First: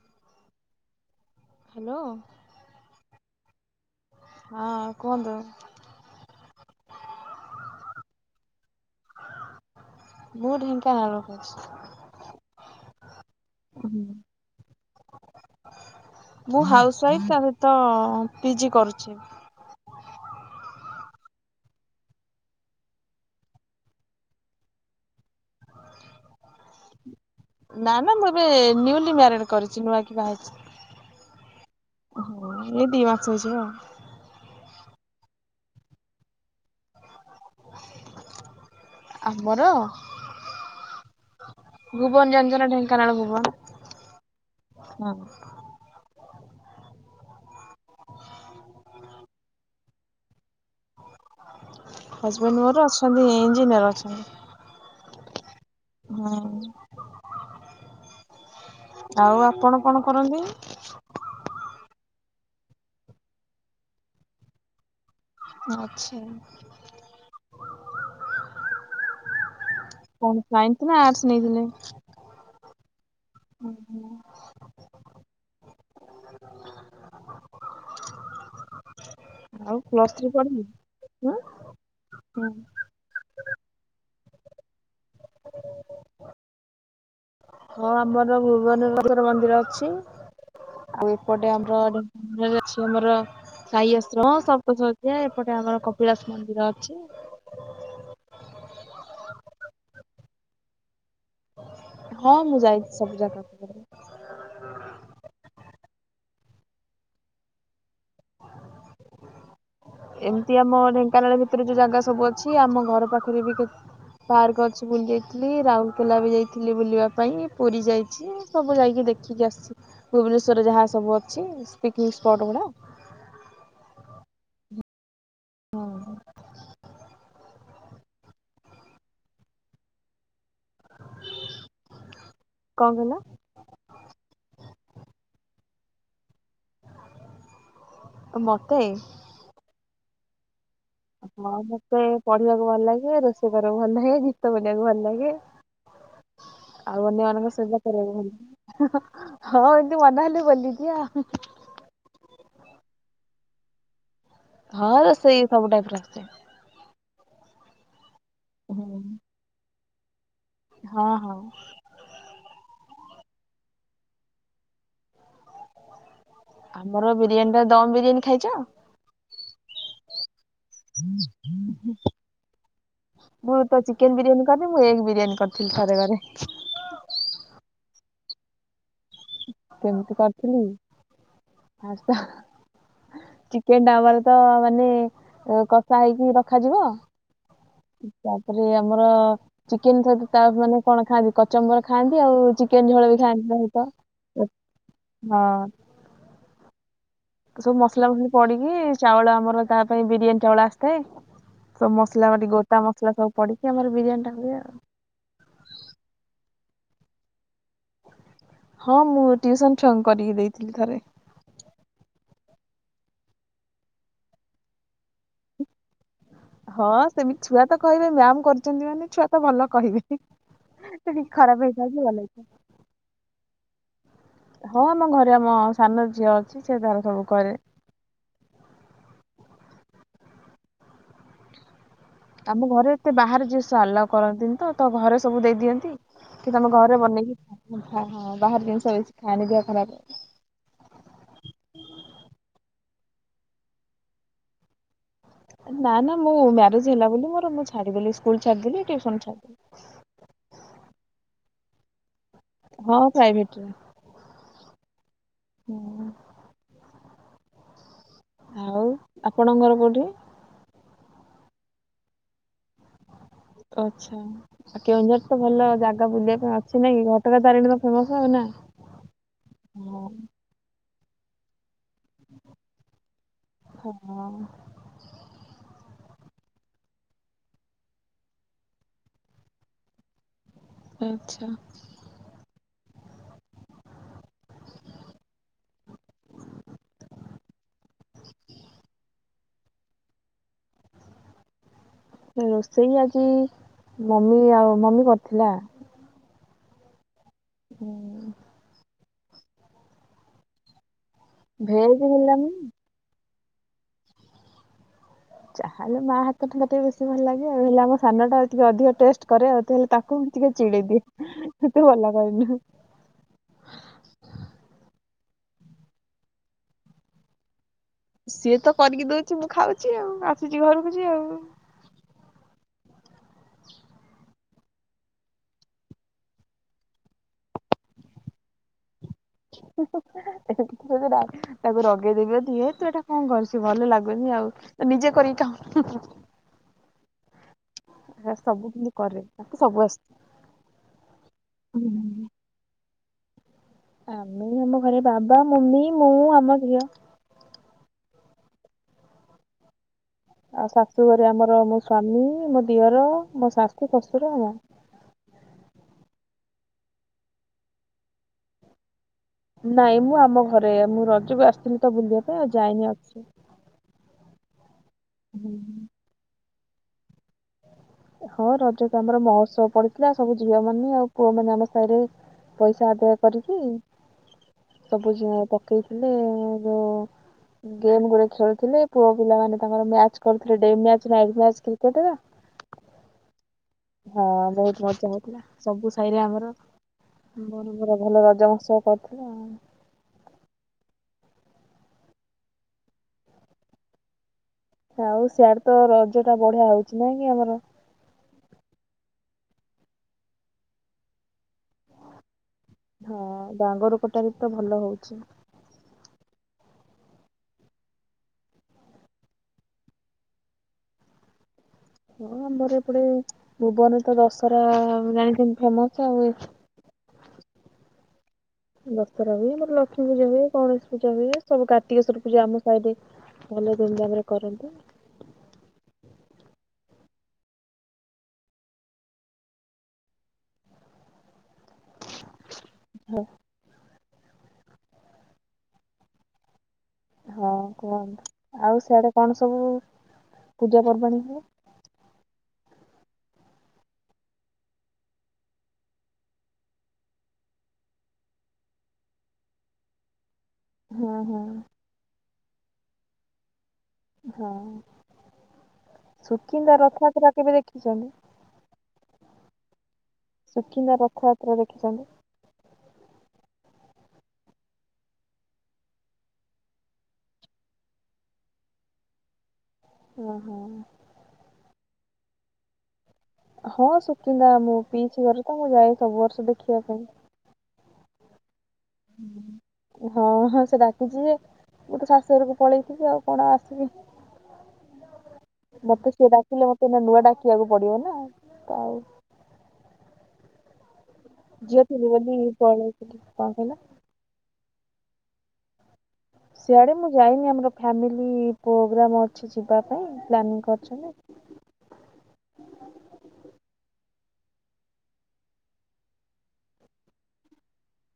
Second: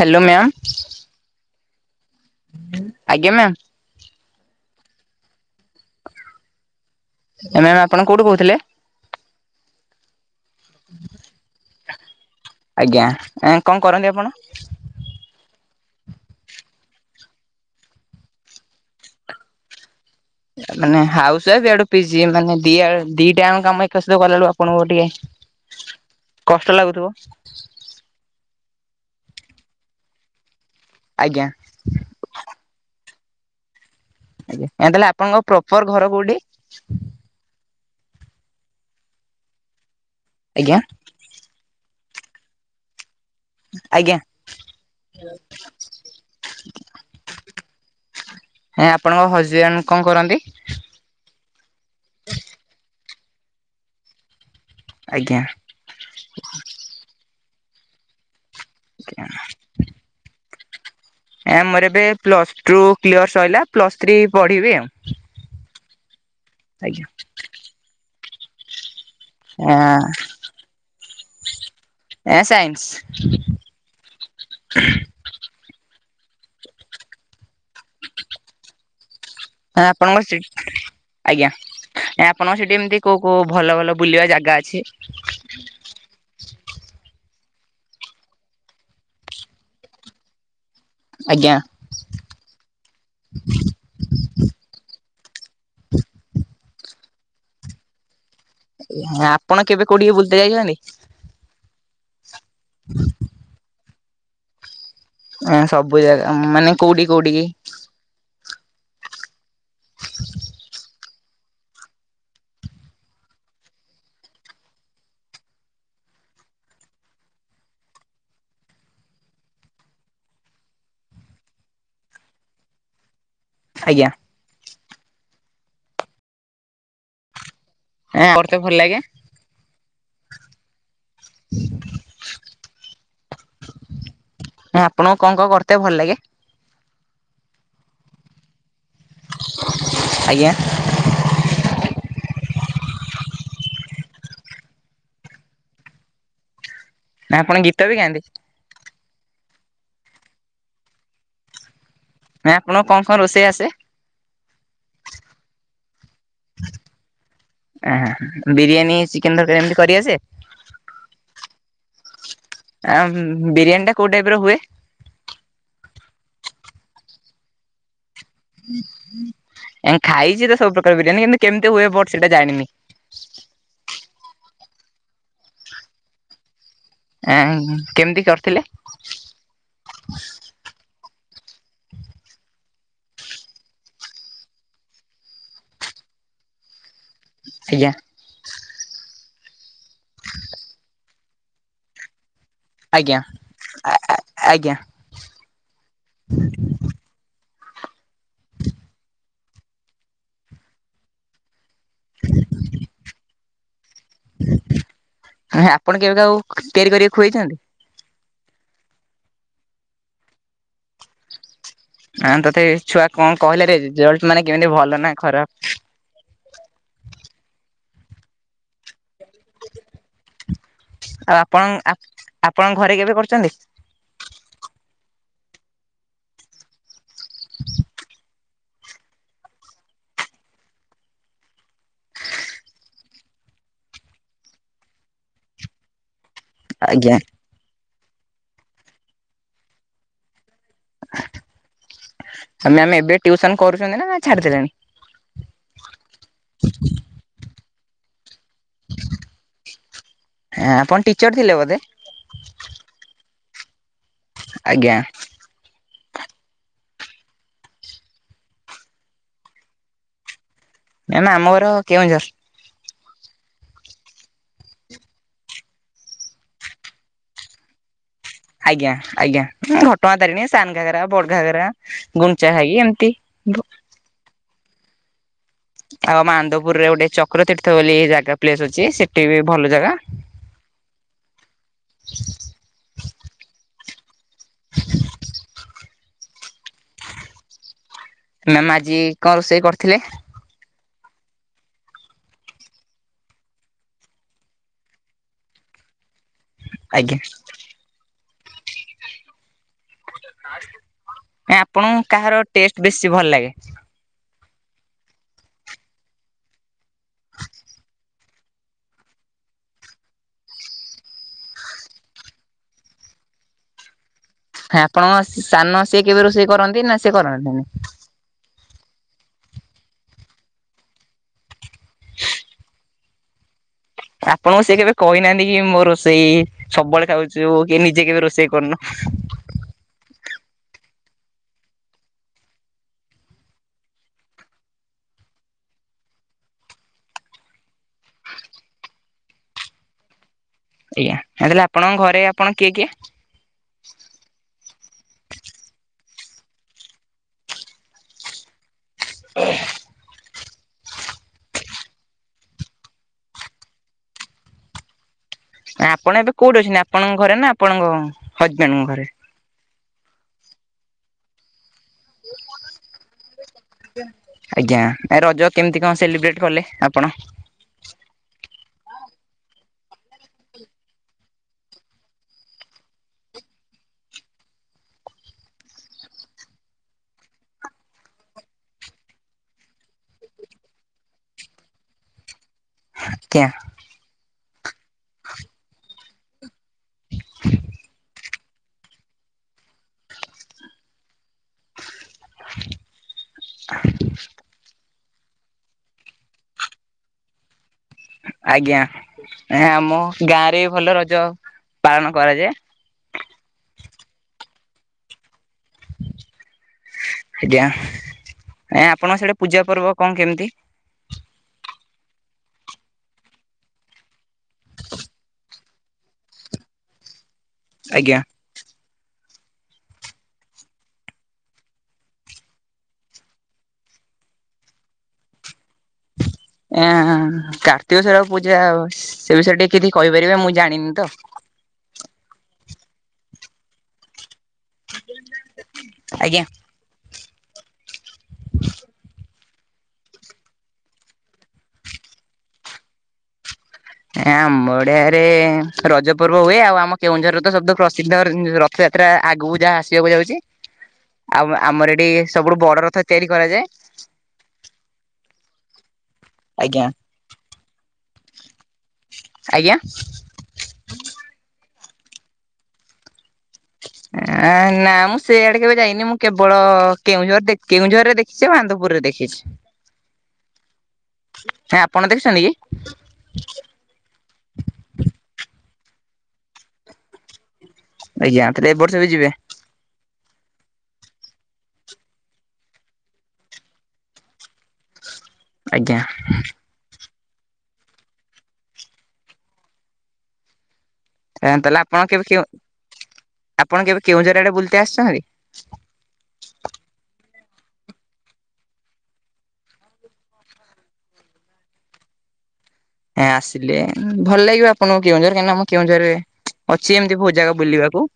Hello ma'am hello. ଆଜ୍ଞା ma'am. ହଁ କୁହନ୍ତୁ। ମ୍ୟାମ୍ ଆପଣ କୋଉଠୁ କହୁଥିଲେ? ମୁଁ ଢେଙ୍କାନାଳ ରୁ କହୁଛି। ଆଜ୍ଞା ଏ କଣ କରନ୍ତି ଆପଣ? ମୁଁ ହାଉସ୍ ୱାଇଫ୍ ତା ସହିତ ପିଜି କରୁଛି। ମାନେ ହାଉସ୍ ୱାଇଫ୍ ଆଡୁ ପିଜି ମାନେ ଦିଆଡ଼ୁ ଦିଟାଆଙ୍କ କାମ ଏକା ସହିତ କଲାଳୁ ଆପଣଙ୍କୁ ଟିକେ କଷ୍ଟ ଲାଗୁଥିବ? ନା ନା ମୁଁ ଏବେ ନ୍ୟୁଲି ମ୍ୟାରେଡ୍ କରିଛି ନୂଆ କି ବାହା ହେଇଛି। ଆଜ୍ଞା। ହଁ ଏଇ ଦି ମାସ ହେଇଯିବ ଆଉ। ଆଉ ତାହେଲେ ଆପଣଙ୍କ ପ୍ରପର ଘର କୋଉଠି? ଆମର? ଆଜ୍ଞା। ଭୁବନ୍ ଜାଣିଛ ନା ଢେଙ୍କାନାଳ ଭୁବନ୍? ଆଜ୍ଞା। ଆଞ୍ଜା ଆପଣଙ୍କ ହଜବେଣ୍ଡ୍ କଣ କରନ୍ତି? ହଜବେଣ୍ଡ୍ ମୋର ଅଛନ୍ତି ଇଞ୍ଜିନିୟର ଅଛନ୍ତି। ଆଜ୍ଞା। ହଁ। ଆଜ୍ଞା ଆଉ ଆପଣ କଣ କରନ୍ତି? ଆ ମୋର ଏବେ ପ୍ଲସଟୁ କ୍ଲିୟର ସଇଲା ପ୍ଲସ୍ ଥ୍ରୀ ପଢିବି ଆଉ। ଆଛା। ଆଜ୍ଞା। ଇଆଁ। କଣ ସାଇନ୍ସ୍ ନା ଆର୍ଟସ୍ ନେଇଥିଲେ? ଏ ସାଇନ୍ସ। ହ [inaudible] ହଁ ଆପଣଙ୍କ ସେଠି ଆଜ୍ଞା ଆପଣଙ୍କ ସେଠି ଏମିତି କୋଉ କୋଉ ଭଲ ଭଲ ବୁଲିବା ଜାଗା ଅଛି? ଓ [unintelligible] ହଁ ଆମର ଭୁବନେଶ୍ଵର ଲକ୍ଷ୍ମୀ ମନ୍ଦିର ଅଛି ଆଉ ଆଜ୍ଞା ଏପଟେ ଆମର ଘରେ ଅଛି ଆମର ସାଇଆଶ୍ରମ ସପ୍ତସଜ୍ୟା ଏପଟେ ଆମର କପିଳାସ ମନ୍ଦିର ଅଛି। ଆପଣ କେବେ କୋଉଠଠିକି ବୁଲିତେ ଯାଇଚନ୍ତି? ହଁ ମୁଁ ଯାଇଚି ସବୁ ଜାଗାକୁ। [inaudible] ଉଁ ସବୁ ଜାଗା ମାନେ କୋଉଠି କୋଉଠିକି? ଏମିତି ଆମ ଢେଙ୍କାନାଳ ଭିତରେ ଯୋଉ ଜାଗା ସବୁ ଅଛି ଆମ ଘର ପାଖରେ ବି କେ ପାର୍କ ଅଛି ବୁଲି ଯାଇଥିଲି। ରାଉରକେଲା ବି ଯାଇଥିଲି ବୁଲିବା ପାଇଁ ପୁରୀ ଯାଇଚି। ସବୁ ଯାଇକି ଦେଖିକି ଆସିଚି ଭୁବନେଶ୍ୱରରେ ଯାହା ସବୁ ଅଛି ପିକ୍ନିକ୍ ସ୍ପଟ୍ ଗୁଡ଼ା। ଆଜ୍ଞା। ହଁ। ଏଁ ଆପରତ ଭଲ ଲାଗେ। [inaudible] କଣ କହିଲ ହଁ ଆପଣଙ୍କୁ କଣ କଣ କରିତେ ଭଲ ଲାଗେ? ଅ ମତେ? ଆଜ୍ଞା। ହଁ ମତେ ପଢିବାକୁ ଭଲଲାଗେ, ରୋଷେଇ କରିବାକୁ ଭଲଲାଗେ, ଗୀତ ବୋଲିବାକୁ ଭଲଲାଗେ। ଆଉ ନା ଅନ୍ୟମାନଙ୍କ ଆପଣ ଗୀତ ସେବା ବି ଗାଆନ୍ତି? କରିବାକୁ ଭଲ୍ ହଁ ଏମିତି ମନ ହେଲେ ବୋଲିଦିଏ ଆଉ। ନାଇଁ ଆପଣଙ୍କୁ କଁ କଣ ରୋଷେଇ ଆସେ? ହଁ ରୋଷେଇ ସବୁ ଟାଇପ୍ ର ଆସେ। ଆଁ ବିରିୟାନୀ ହୁଁ ଚିକେନ ତରକାରୀ ଏମିତି କରିଆସେ? ହଁ ହଁ। ଆମ ବିରିୟାନୀ ଟା କୋଉ ଟାଇପ୍ ର ହୁଏ? ଆମର ବିରିୟାନୀ ଟା ଦମ୍ ବିରିୟାନୀ ଖାଇଚ? ଏଁ ଖାଇଚିତ ସବୁ ପ୍ରକାର ବିରିୟାନୀ କିନ୍ତୁ କେମିତି ହୁଏ ବଟ ସେଇଟା ଜାଣିନି। ମୁଁ ତ ଚିକେନ ବିରିୟାନୀ କରିନି ମୁଁ ଏଗ ବିରିୟାନୀ କରିଥିଲି ଥରେ ଘରେ। ଏଁ କେମିତି କରିଥିଲେ? କେମିତି କରିଥିଲି? ଫାଷ୍ଟ ତ ଚିକେନ ଟା ଆମର ତ ମାନେ କଷା ହେଇକି ରଖାଯିବ। ଆଜ୍ଞା। ତାପରେ ଆମର ଚିକେନ ସହିତ ତା ମାନେ କଣ ଖାଆନ୍ତି କଚମ୍ବର ଖାଆନ୍ତି ଆଉ ଚି କେନ୍ ଝୋଳ ଆଜ୍ଞା ବି ଖାଆନ୍ତି ତା ସହିତ ହଁ। ଆଜ୍ଞା ତ ସବୁ ମସଲା ମସଲି ପଡିକି ଚାଉଳ ଆମର ତା ପାଇଁ ବିରିୟାନୀ ଚାଉଳ ଆସିଥାଏ। ସବୁ ମସଲା [inaudible] ଗୋଟା ମସଲା ସବୁ ପଡିକି ଆମର ବିରିୟାନୀ ଟା ହୁଏ ଆଉ। ନାହିଁ ଆପଣ କେବେ କାହାକୁ ତିଆରି କରିବାକୁ ଖୁଏଇଚନ୍ତି? ହଁ ମୁଁ ଟିଉସନ ଛୁଆଙ୍କୁ କରିକି ଦେଇଥିଲି ଥରେ। ହଁ ତଥାପି ଛୁଆ କଣ କହିଲେ ରେ-ରେଜଲ୍ଟ ମାନେ କେମିତି ଭଲ ନା ଖରାପ? ହଁ ସେମିତି ଛୁଆ ତ କହିବେ ମ୍ୟାାମ୍ କରିଚନ୍ତି ମାନେ ଛୁଆ ତ ଭଲ କହିବେ, ତେଣିକି ଆଉ ଆପଣ ଖରାପ୍ ହେଇଥାଉ କି ଭଲ ହେଇଥାଉ। ଆପଣଙ୍କ ଘରେ କେବେ କରିଛନ୍ତି? ହଁ ଆମ ଘରେ ଆମ ସାନ ଝିଅ ଅଛି ସେ ତାର ସବୁ କରେ। ଆମ ଘରେ ଏତେ ବାହାରେ ଯିନିଷ ଆଲାଉ କରନ୍ତିନି ତ ଘରେ ସବୁ ଦେଇଦିଅନ୍ତି। କି ତମେ ଘରେ ଆଜ୍ଞା ବନେଇକି ହଁ ଖା ହଁ ବାହାର ଜିନିଷ ବେଶି ଖାଆନି ଦେହ ଖରାପ ହବ। ଆ ମ୍ୟାମ୍ ଏବେ ଟିଉସନ କରୁଚନ୍ତି ନା ଛାଡିଦେଲେଣି? ନା ନା ମୁଁ ମ୍ୟାରେଜ୍ ହେଲା ବୋଲି ମୋର ମୁଁ ଛାଡିଦେଲି ସ୍କୁଲ୍ ଛାଡିଦେଲି ଟିଉସନ ଛାଡିଦେଲି ଏଁ ଆପଣ ଟିଚର ଥିଲେ ବୋଧେ ହଁ ପ୍ରାଇଭେଟ୍ରରେ ଆଜ୍ଞା ହୁଁ ଆଉ ଆପଣଙ୍କ ଘର କୋଉଠି ଆମ ଘର କେଉଁଝର ଆଚ୍ଛା କେଉଁଝର ତ ଭଲ ଜାଗା ବୁଲିବା ପାଇଁ ଆସିନାକି ଘଟଗାଁ ତାରିଣୀ ମୁଁ ସାନାନା ଆଜ୍ଞା ଆଜ୍ଞା ଘଟଗାଁ ତାରିଣୀ ସାନ ଘାଗରା ବଡ଼ ଘାଗରା ଗୁଣ୍ଡିଛା ଘାଇ ଏମିତି ହଁ ଆଉ ମାନ୍ଦୁପୁରରେ ଗୋଟେ ଚକ୍ର ତୀର୍ଥ ବୋଲି ଜାଗା ପ୍ଲେସ୍ ଅଛି ସେଠି ବି ଭଲ ଜାଗା ହଁ ଆଚ୍ଛା ଛୁ ଛୁ [inaudible] ମାମା ଆଜି କଣ ରୋଷେଇ କରିଥିଲେ ରୋଷେଇ ଆଜି ମମି ଆଉ ମମି କରିଥିଲା ଆଜ୍ଞା ହୁଁ ଭେଜ ଆପଣଙ୍କୁ କାହାର ହେଲାନି ଟେଷ୍ଟ ବେଶୀ ଭଲ ଲାଗେ ଯାହା ହେଲେ ମା ହାତ ରନ୍ଧା ଟିକେ ବେଶୀ ଭଲ ଲାଗେ ଆଉ ହେଲେ ଆମ ସାନ ଟା ଟିକେ ଅଧିକ ଟେଷ୍ଟେ କରେ ଆଉ ହେଲେ ତାକୁ ମୁଁ ଟିକେ ଚିଡ଼ିେଇ ଦିଏ ତୁ ଭଲ କରିନୁ ଆପଣଙ୍କ ସାନ ସେ କେବେ ରୋଷେଇ କରନ୍ତି ନା ସେ କରନ୍ତିନି ସିଏ ତ କରିକି ଦେଉଛି ମୁଁ ଖାଉଛି ଆଉ ଆସୁଛି ଘଡୁକୁଛି ଆଉ ଆପଣଙ୍କୁ ସେ କେବେ କହିନାହାନ୍ତି କି ମୋ ରୋଷେଇ ସବୁବେଳେ ଖାଉଛୁ କି ନିଜେ କେବେ ରୋଷେଇ କରୁନୁ ହୁହୁ ଏ ତାକୁ ରଗେଇଦେବି ଟିକେ ତୁ ଏଇଟା କଣ କରିଛୁ ଭଲ ଲାଗୁନି ଆଉ ନିଜେ କରିକି ଖାଉନୁ ଛୁ ସବୁଦିନ କରେ ତାକୁ ସବୁ ଆସେ ଆଜ୍ଞା ଆପଣଙ୍କ ଘରେ ଆପଣ କିଏ କିଏ ଏଇ ଆମ ଘରେ ବାବା ମମି ମୁଁ ଆମ ଝିଅ ଓ ଆଉ ଶାଶୁଘରେ ଆମର ମୋ ସ୍ଵାମୀ ମୋ ଦିଅର ମୋ ଶାଶୁ ଶଶୁର ଆଉ ଆପଣ ଏବେ କୋଉଠି ଅଛନ୍ତି ଆପଣଙ୍କ ଘରେ ନା ଆପଣଙ୍କ ହଜବେଣ୍ଡଙ୍କ ଘରେ ନାଇଁ ମୁଁ ଆମ ଘରେ ମୁଁ ରଜକୁ ଆସିଥିଲି ତ ବୁଲିବା ପାଇଁ ଆଉ ଯାଇନି ଅଛି ଆଜ୍ଞା ରଜ ହୁଁ। କେମତି କଣ ସେଲିବ୍ରେଟ୍ କଲେ ଆପଣ ହଁ ରଜ ତ ଆମର ମହୋତ୍ସବ ପଡ଼ିଥିଲା ସବୁ ଝିଅ ମାନେ ଆଉ ପୁଅ ମାନେ ଆମ ସାହିରେ ପଇସା ଆଦାୟ କରିକି ସବୁ ପକେଇଥିଲେ ଯୋଉ ଗେମ୍ ଗୁଡେ ଖେଳୁଥିଲେ ପୁଅ ପିଲା ମାନେ ତାଙ୍କର ମ୍ୟାଚ୍ କରୁଥିଲେ ଡେମ୍ୟାଚ୍ ନାଇଟି ମ୍ୟାଚ୍ କ୍ରିକେଟ୍ ରେ ଆଜ୍ଞା ହଁ ବହୁତ ମଜା ହଉଥିଲା ସବୁ ସାହିରେ ଆମର ଭଲ ରଜ ମହେତ୍ସବ ପତ୍ର [unintelligible] ଆଉ ସିଆଡେ ତ ରଜ ଟା ବଢିଆ ହଉଛି ନାଇଁ କି ଆମର। ଆଜ୍ଞା ଆମ ଗାଁ ରେ ଭଲ ରଜ ପାଳନ କରାଯାଏ। ହଁ ବାଙ୍ଗର କୋଟାରେ ତ ଭଲ ହଉଛି। ଆଠା ଏ ଆପଣଙ୍କ ସେଇଟା ପୂଜା ପର୍ବ କଣ କେମିତି? ହଁ ଆବର ଏ ପଡେ ଭୁବନରେ ତ ଦଶହରା ଜାଣିଛନ୍ତି ଫେମସ୍ ଆଉ। ଆଜ୍ଞା। ଦଶରା ହୁଏ ମୋର ଲକ୍ଷ୍ମୀ ପୂଜା ହୁଏ ଗଣେଶ ପୂଜା ହୁଏ ସବୁ କାର୍ତିକେଶ୍ଵର ପୂଜା ଆମ ସାହି ରେ। ଭଲ ଧୁମଧାମରେ କରନ୍ତୁ। ଏ କାର୍ତ୍ତିକ ସ୍ଵର ପୂଜା ସେ ବିଷୟରେ ଟିକେ କିଛି କହିପାରିବେ ମୁଁ ଜାଣିନି ତ। ହଁ। ଆଜ୍ଞା। ହଁ କୁହନ୍ତୁ ଆଉ ସେଆଡେ କଣ ସବୁ ପୂଜା ପର୍ବାଣୀ ହୁଏ। ଆମଡିଆରେ ରଜ ପର୍ବ ହୁଏ ଆଉ ଆମ କେଉଁଝର ତ ଶବଦ ପ୍ରସିଦ୍ଧ ର ସେ ସେଥିଟା ଆଗକୁ ଯାହା ଆସିବାକୁ ଯାଉଚି। ହଁ ହଁ ଆମ ଆମର ଏଠି ସବୁଠୁ ବଡ ରଥ ତିଆରି କରାଯାଏ। ହଁ ସୁକିନ୍ଦା ଆଜ୍ଞା ରଥଯାତ୍ରା କେବେ ଦେଖିଚନ୍ତି? ଆଜ୍ଞା। ସୁକିନ୍ଦା ରଥଯାତ୍ରା ଦେଖିଚନ୍ତି? ହଁ ଆ ନାଁ ମୁଁ ସେଆଡ଼େ କେବେ ଯାଇନି ମୁଁ କେବଳ କେଉଁଝର କେଉଁଝରରେ ଦେଖିଚି ଆନ୍ଦପୁରରେ ଦେଖିଛି। ହ ଅ ହଁ। କାଇଁ ଆପଣ ଦେଖିଚନ୍ତି କି? ହଁ ସୁକିନ୍ଦା ମୋ ପିଇସୀ ଘର ତ ମୁଁ ଯାଏ ସବୁ ବର୍ଷ ଦେଖିବା ପାଇଁ। ଆଜ୍ଞା ରାତିରେ ଏ ବର୍ଷ ବି ଯିବେ। ହଁ ହଁ ସେ ଡାକିଚି ଯେ ମୁଁ ତ ଶାଶୁଘରକୁ ପଳେଇଥିବି ଆଉ କଣ ଆଉ ଆସିବି। ହ ମତେ ସିଏ ଡାକିଲେ ମତେ ନୂଆ ଡାକିବାକୁ ପଡିବ ନାଁ ତ ଆଉ ତାହେଲେ ଝିଅ ଆପଣ ଥିଲି କେବେ ବୋଲି କେଉଁ ପଳେଇଥିଲି କଣ କହିଲ? ଆପଣ କେବେ କେଉଁଝର ଆଡେ ବୁଲିତେ ଆସିଚନ୍ତି? ସିଆଡ଼େ ମୁଁ ଯାଇନି ଆମର ଫ୍ୟାମିଲି ପ୍ରୋଗ୍ରାମ ଅଛି ଯିବା ପାଇଁ ପ୍ଲାନିଂ କରିଚନ୍ତି। ଏଁ ଆସିଲେ ଭଲ ଲାଗିବ ଆପଣଙ୍କୁ କେଉଁଝର କାହିଁକ ନାଁ ଆମ କେଁଝରରେ ଅଛି ଏମିତି ବୋହୁତ୍ ଜାଗା ବୁଲିବାକୁ।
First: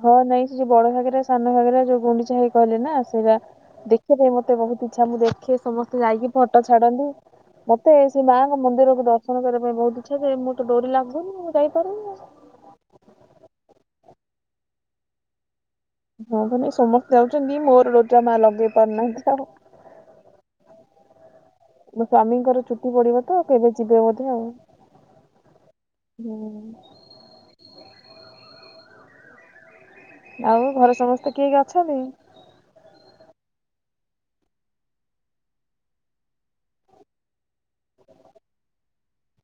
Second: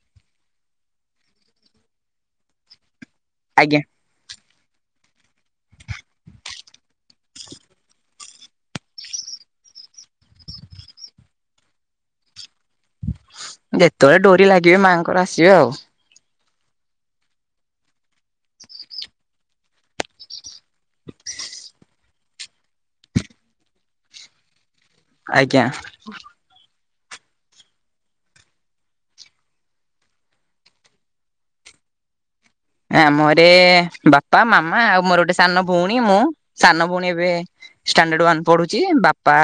ହଁ ନାଇଁ ସେ ବଡ ଭାଗରେ ସାନ ଭାଗରେ ଯୋଉ ଗୁଣ୍ଡିଚା ହୋଇ କହିଲ ନାଁ ସେଇରା ଆଜ୍ଞା। ଦେଖିବା ପାଇଁ ମତେ ବହୁତ୍ ଇଚ୍ଛା ମୁଁ ଦେଖେ ସମସ୍ତେ ଯାଇକି ଫଟୋ ଛାଡ଼ନ୍ତି। ମତେ ସେଇ ମାଆଙ୍କ ମନ୍ଦିରକୁ ଦର୍ଶନ କରିବା ପାଇଁ ବହୁତ୍ ଇଚ୍ଛା ଯେ ମୁଁ ତ ଡୋରି ଲାଗୁନି ମୁଁ ଯାଇପାରୁନି। ଯେତେବେଳେ ଡୋରି ଲାଗିବେ ମାଆଙ୍କର ଆସିବେ ଆଉ। ହଁ ପରା ସମସ୍ତେ ଯାଉଚନ୍ତି ମୋର ଡୋରି ଟା ମା ଲଗେଇ ପାରୁନାହାନ୍ତି ଆଉ। ମୋ ସ୍ଵାମୀଙ୍କର ଚୁଟି ପଡିବ ତ କେବେ ଯିବେ ବୋଧେ ଆଉ। ଆଜ୍ଞା। ହୁଁ। ଆଉ ଘରେ ସମସ୍ତେ କିଏ କିଏ ଅଛନ୍ତି? ଆଁ ମୋରେ ବାପା ମାମା ଆଉ ମୋର ଗୋଟେ ସାନ ଭଉଣୀ ମୁଁ ସାନ ଭଉଣୀ ଏବେ ଷ୍ଟାଣ୍ଡାଡ ୱନ୍ ପଢୁଚି ବାପା।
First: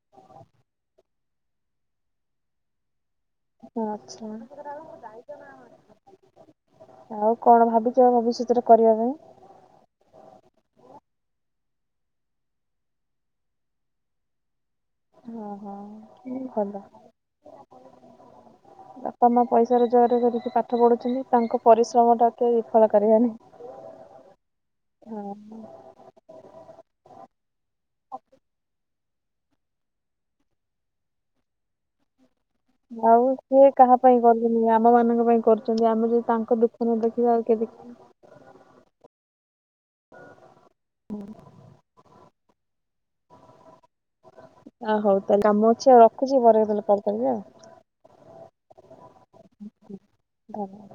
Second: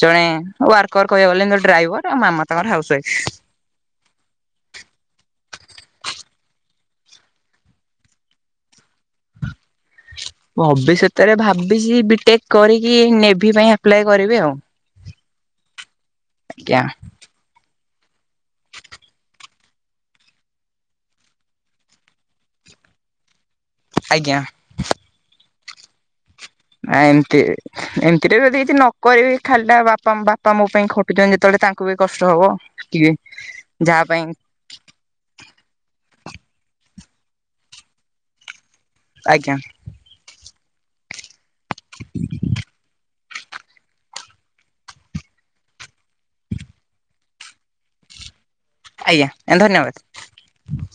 ଜଣେ ୱାର୍କର କହିବାକୁ ଗଲେ ତ ଡ୍ରାଇଭର ଆଉ ମାମା ତାଙ୍କର ହାଉସ ୱାଇଫ। ଆଛା [inaudible] ଆଉ କଣ ଭାବିଚ ଭବିଷ୍ୟତରେ କରିବା ପାଇଁ? ଭବିଷ୍ୟତରେ ଭାବିଚି ବିଟେକ୍ କରିକି ନେଭି ପାଇଁ ଆପ୍ଲାଏ କରିବି ଆଉ। ଅହ ହୁଁ ଆଜ୍ଞା ଭଲ। ବାପା ମା ପଇସା ରୋଜଗାର କରିକି ପାଠ ପଢ଼ୁଛନ୍ତି ତାଙ୍କ ପରିଶ୍ରମ ଟା କେ ବିଫଳ କରିବାନି। ଆଜ୍ଞା। ଅହଁ। ନା ଏମିତି ଏମିତିରେ ଯଦି କିଛି ନ କରିବି ଖାଲି ଟା ବାପା ବାପା ମୋ ପାଇଁ ଖ ଟୁ ଚନ୍ତି ଯେତେବେଳେ ତାଙ୍କୁ ବି କଷ୍ଟ ହବ। ଟିକେ ଆଉ ସିଏ କାହା ପାଇଁ ଗଲେ? ଆମ ମାନଙ୍କ ପାଇଁ କରୁଚନ୍ତି ଆମେ ଯଦି ତାଙ୍କ ଦୁଃଖ ନ ଦେଖିବା ଆଉ କେ ଦେଖିବ। ଆଜ୍ଞା। ଆ ହଉ ତାହେଲେ କାମ ଅଛି ଆଉ ରଖୁଛି। ପରେ କେତେବେଳେ କଲ୍ କରିବି ଆଉ। ଆଜ୍ଞା ଧନ୍ୟବାଦ। ଧନ୍ୟ [inaudible]